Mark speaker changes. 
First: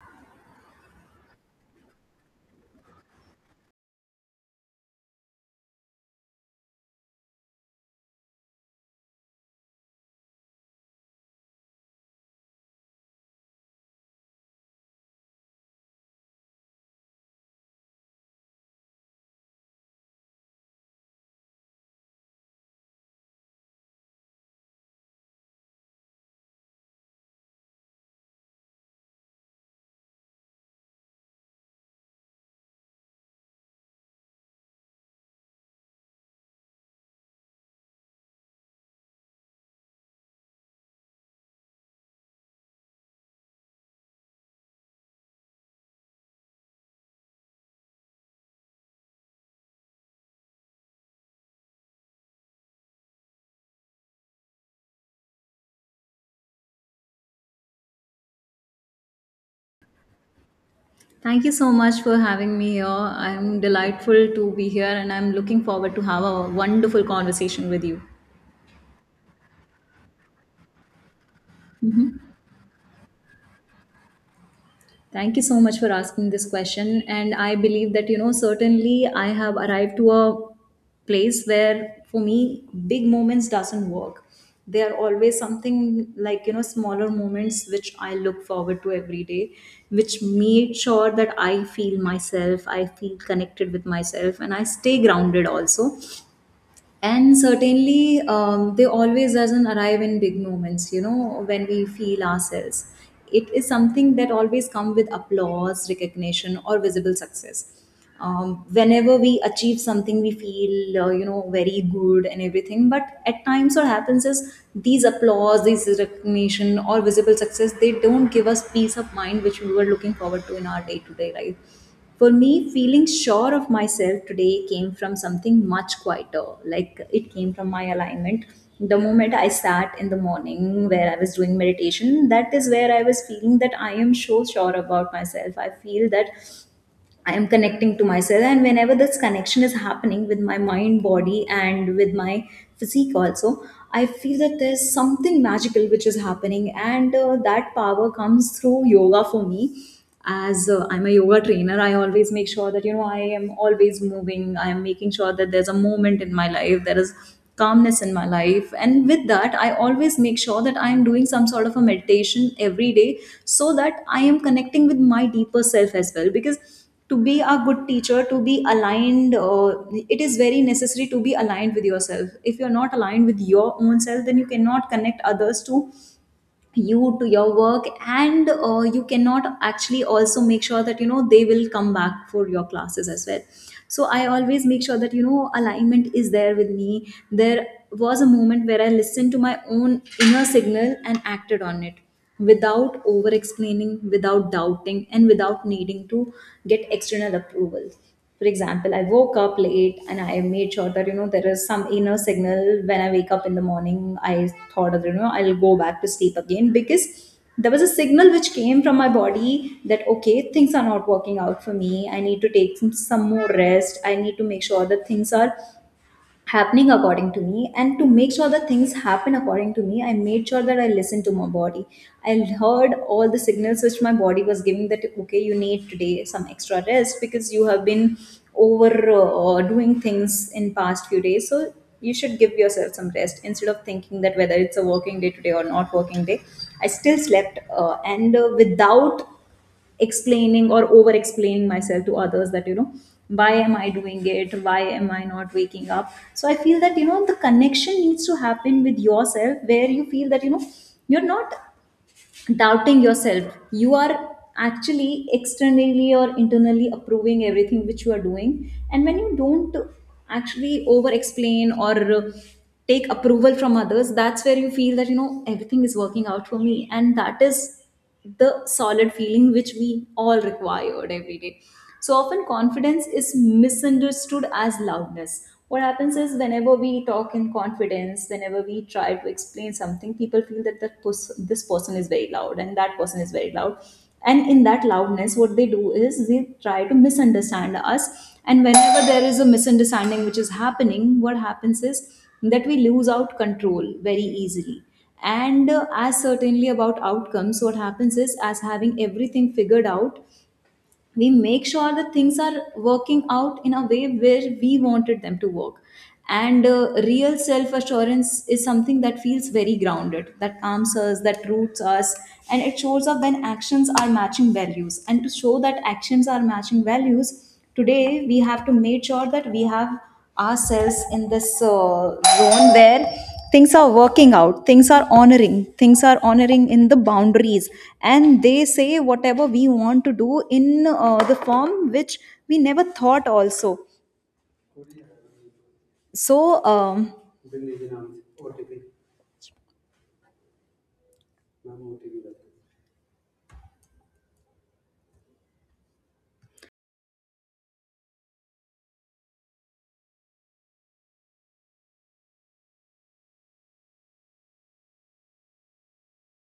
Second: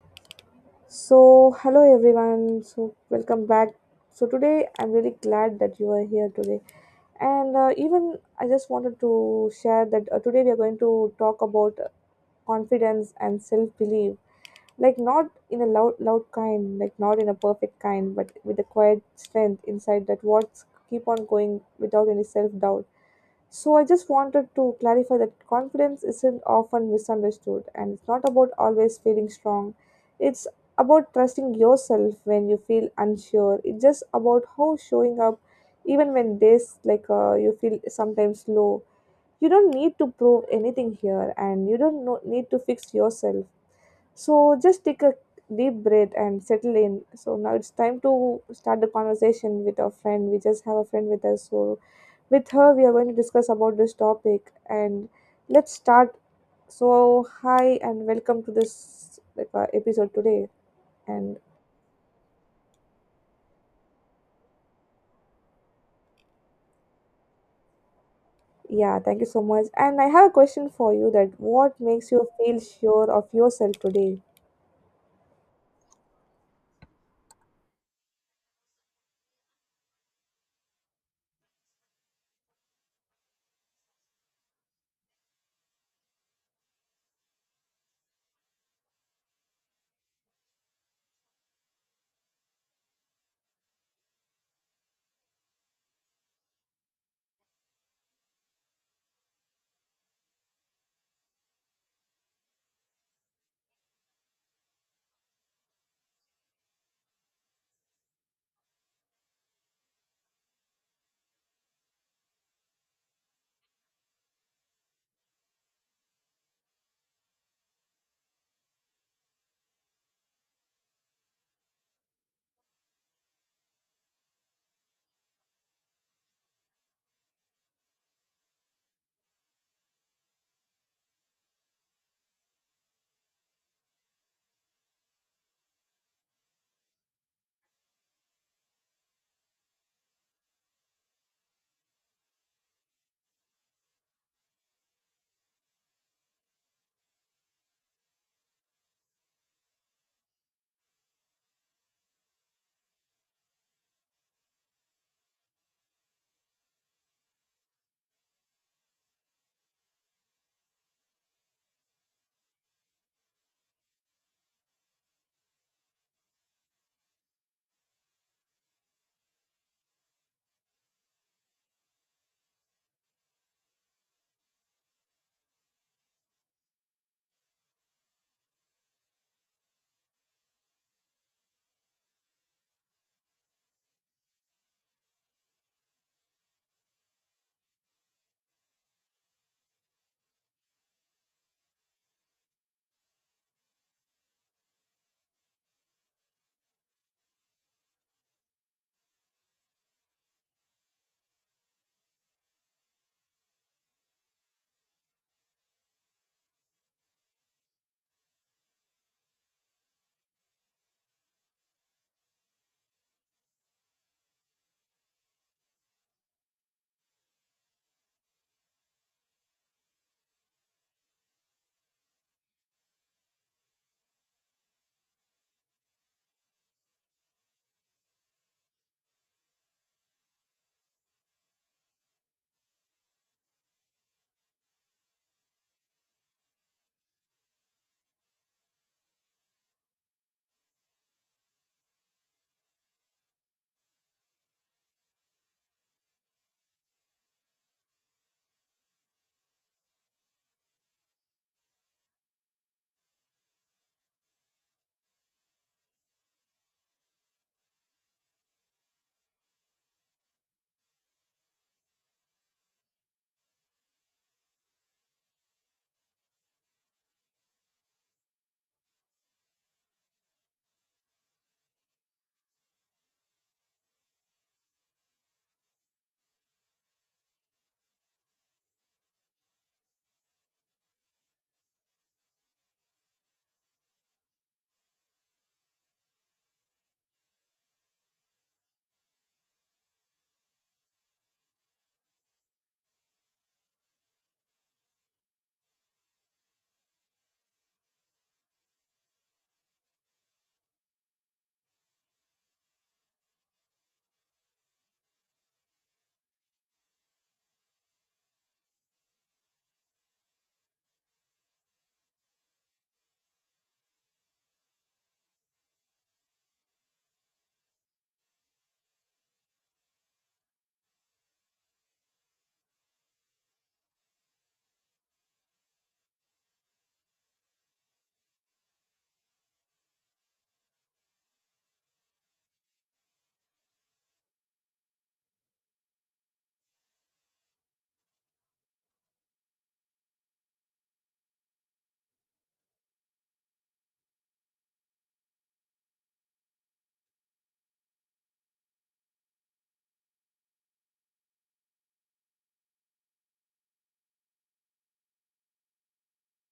Speaker 1: So, hello everyone. So, welcome back. So, today I'm really glad that you are here today and even I just wanted to share that today we are going to talk about confidence and self belief, like not in a loud loud kind, like not in a perfect kind, but with a quiet strength inside, that words keep on going without any self doubt. So I just wanted to clarify that confidence isn't often misunderstood, and it's not about always feeling strong. It's about trusting yourself when you feel unsure. It's just about how showing up even when this like you feel sometimes low. You don't need to prove anything here, and you don't know, need to fix yourself. So just take a deep breath and settle in. So now it's time to start the conversation with our friend. We just have a friend with us, so with her we are going to discuss about this topic, and let's start. So hi, and welcome to this episode today. And
Speaker 2: Thank you so much for having me here. I'm delightful to be here and I'm looking forward to have a wonderful conversation with you.
Speaker 1: yeah, thank you so much. And I have a question for you, that what makes you feel sure of yourself today?
Speaker 2: Thank you so much for asking this question and I believe that you know certainly I have arrived to a place where for me big moments doesn't work. They are always something like you know smaller moments which I look forward to every day which made sure that I feel myself, I feel connected with myself and I stay grounded also and certainly they always doesn't arrive in big moments you know when we feel ourselves, it is something that always come with applause recognition or visible success. Um, whenever we achieve something we feel you know very good and everything, but at times what happens is these applause these recognition or visible success they don't give us peace of mind which we were looking forward to in our day-to-day life. For me, feeling sure of myself today came from something much quieter. Like it came from my alignment. The moment I sat in the morning where I was doing meditation, that is where I was feeling that I am so sure about myself. I feel that I am connecting to myself. And whenever this connection is happening with my mind, body, and with my physique, also, I feel that there's something magical which is happening. And that power comes through yoga for me. As I'm a yoga trainer, I always make sure that, you know, I am always moving. I am making sure that there's a moment in my life, there is calmness in my life. And with that, I always make sure that I am doing some sort of a meditation every day so that I am connecting with my deeper self as well. Because to be a good teacher, to be aligned, it is very necessary to be aligned with yourself. If you're not aligned with your own self, then you cannot connect others to you, to your work, and you cannot actually also make sure that you know they will come back for your classes as well. So I always make sure that you know alignment is there with me. There was a moment where I listened to my own inner signal and acted on it without over explaining, without doubting, and without needing to get external approval. For example, I woke up late and I made sure that you know there is some inner signal. When I wake up in the morning I thought that you know I'll go back to sleep again, because there was a signal which came from my body that okay, things are not working out for me, I need to take some more rest. I need to make sure that things are happening according to me, and to make sure that things happen according to me I made sure that I listened to my body. I heard all the signals which my body was giving that okay, you need today some extra rest because you have been over doing things in past few days, so you should give yourself some rest instead of thinking that whether it's a working day today or not working day. I still slept and without explaining or over explaining myself to others, that you know why am I doing it, why am I not waking up. So I feel that you know the connection needs to happen with yourself, where you feel that you know you're not doubting yourself, you are actually externally or internally approving everything which you are doing, and when you don't actually over explain or take approval from others, that's where you feel that you know everything is working out for me, and that is the solid feeling which we all required every day. So often, confidence is misunderstood as loudness. What happens is, whenever we talk in confidence, whenever we try to explain something, people feel that this person is very loud and that person is very loud. And in that loudness, what they do is they try to misunderstand us. And whenever there is a misunderstanding which is happening, what happens is that we lose out control very easily, and as certainly about outcomes what happens is as having everything figured out we make sure that things are working out in a way where we wanted them to work. And real self assurance is something that feels very grounded, that calms us, that roots us, and it shows up when actions are matching values. And to show that actions are matching values today, we have to make sure that we have ourselves in this zone where things are working out, things are honoring, things are honoring in the boundaries, and they say whatever we want to do in the form which we never thought also. So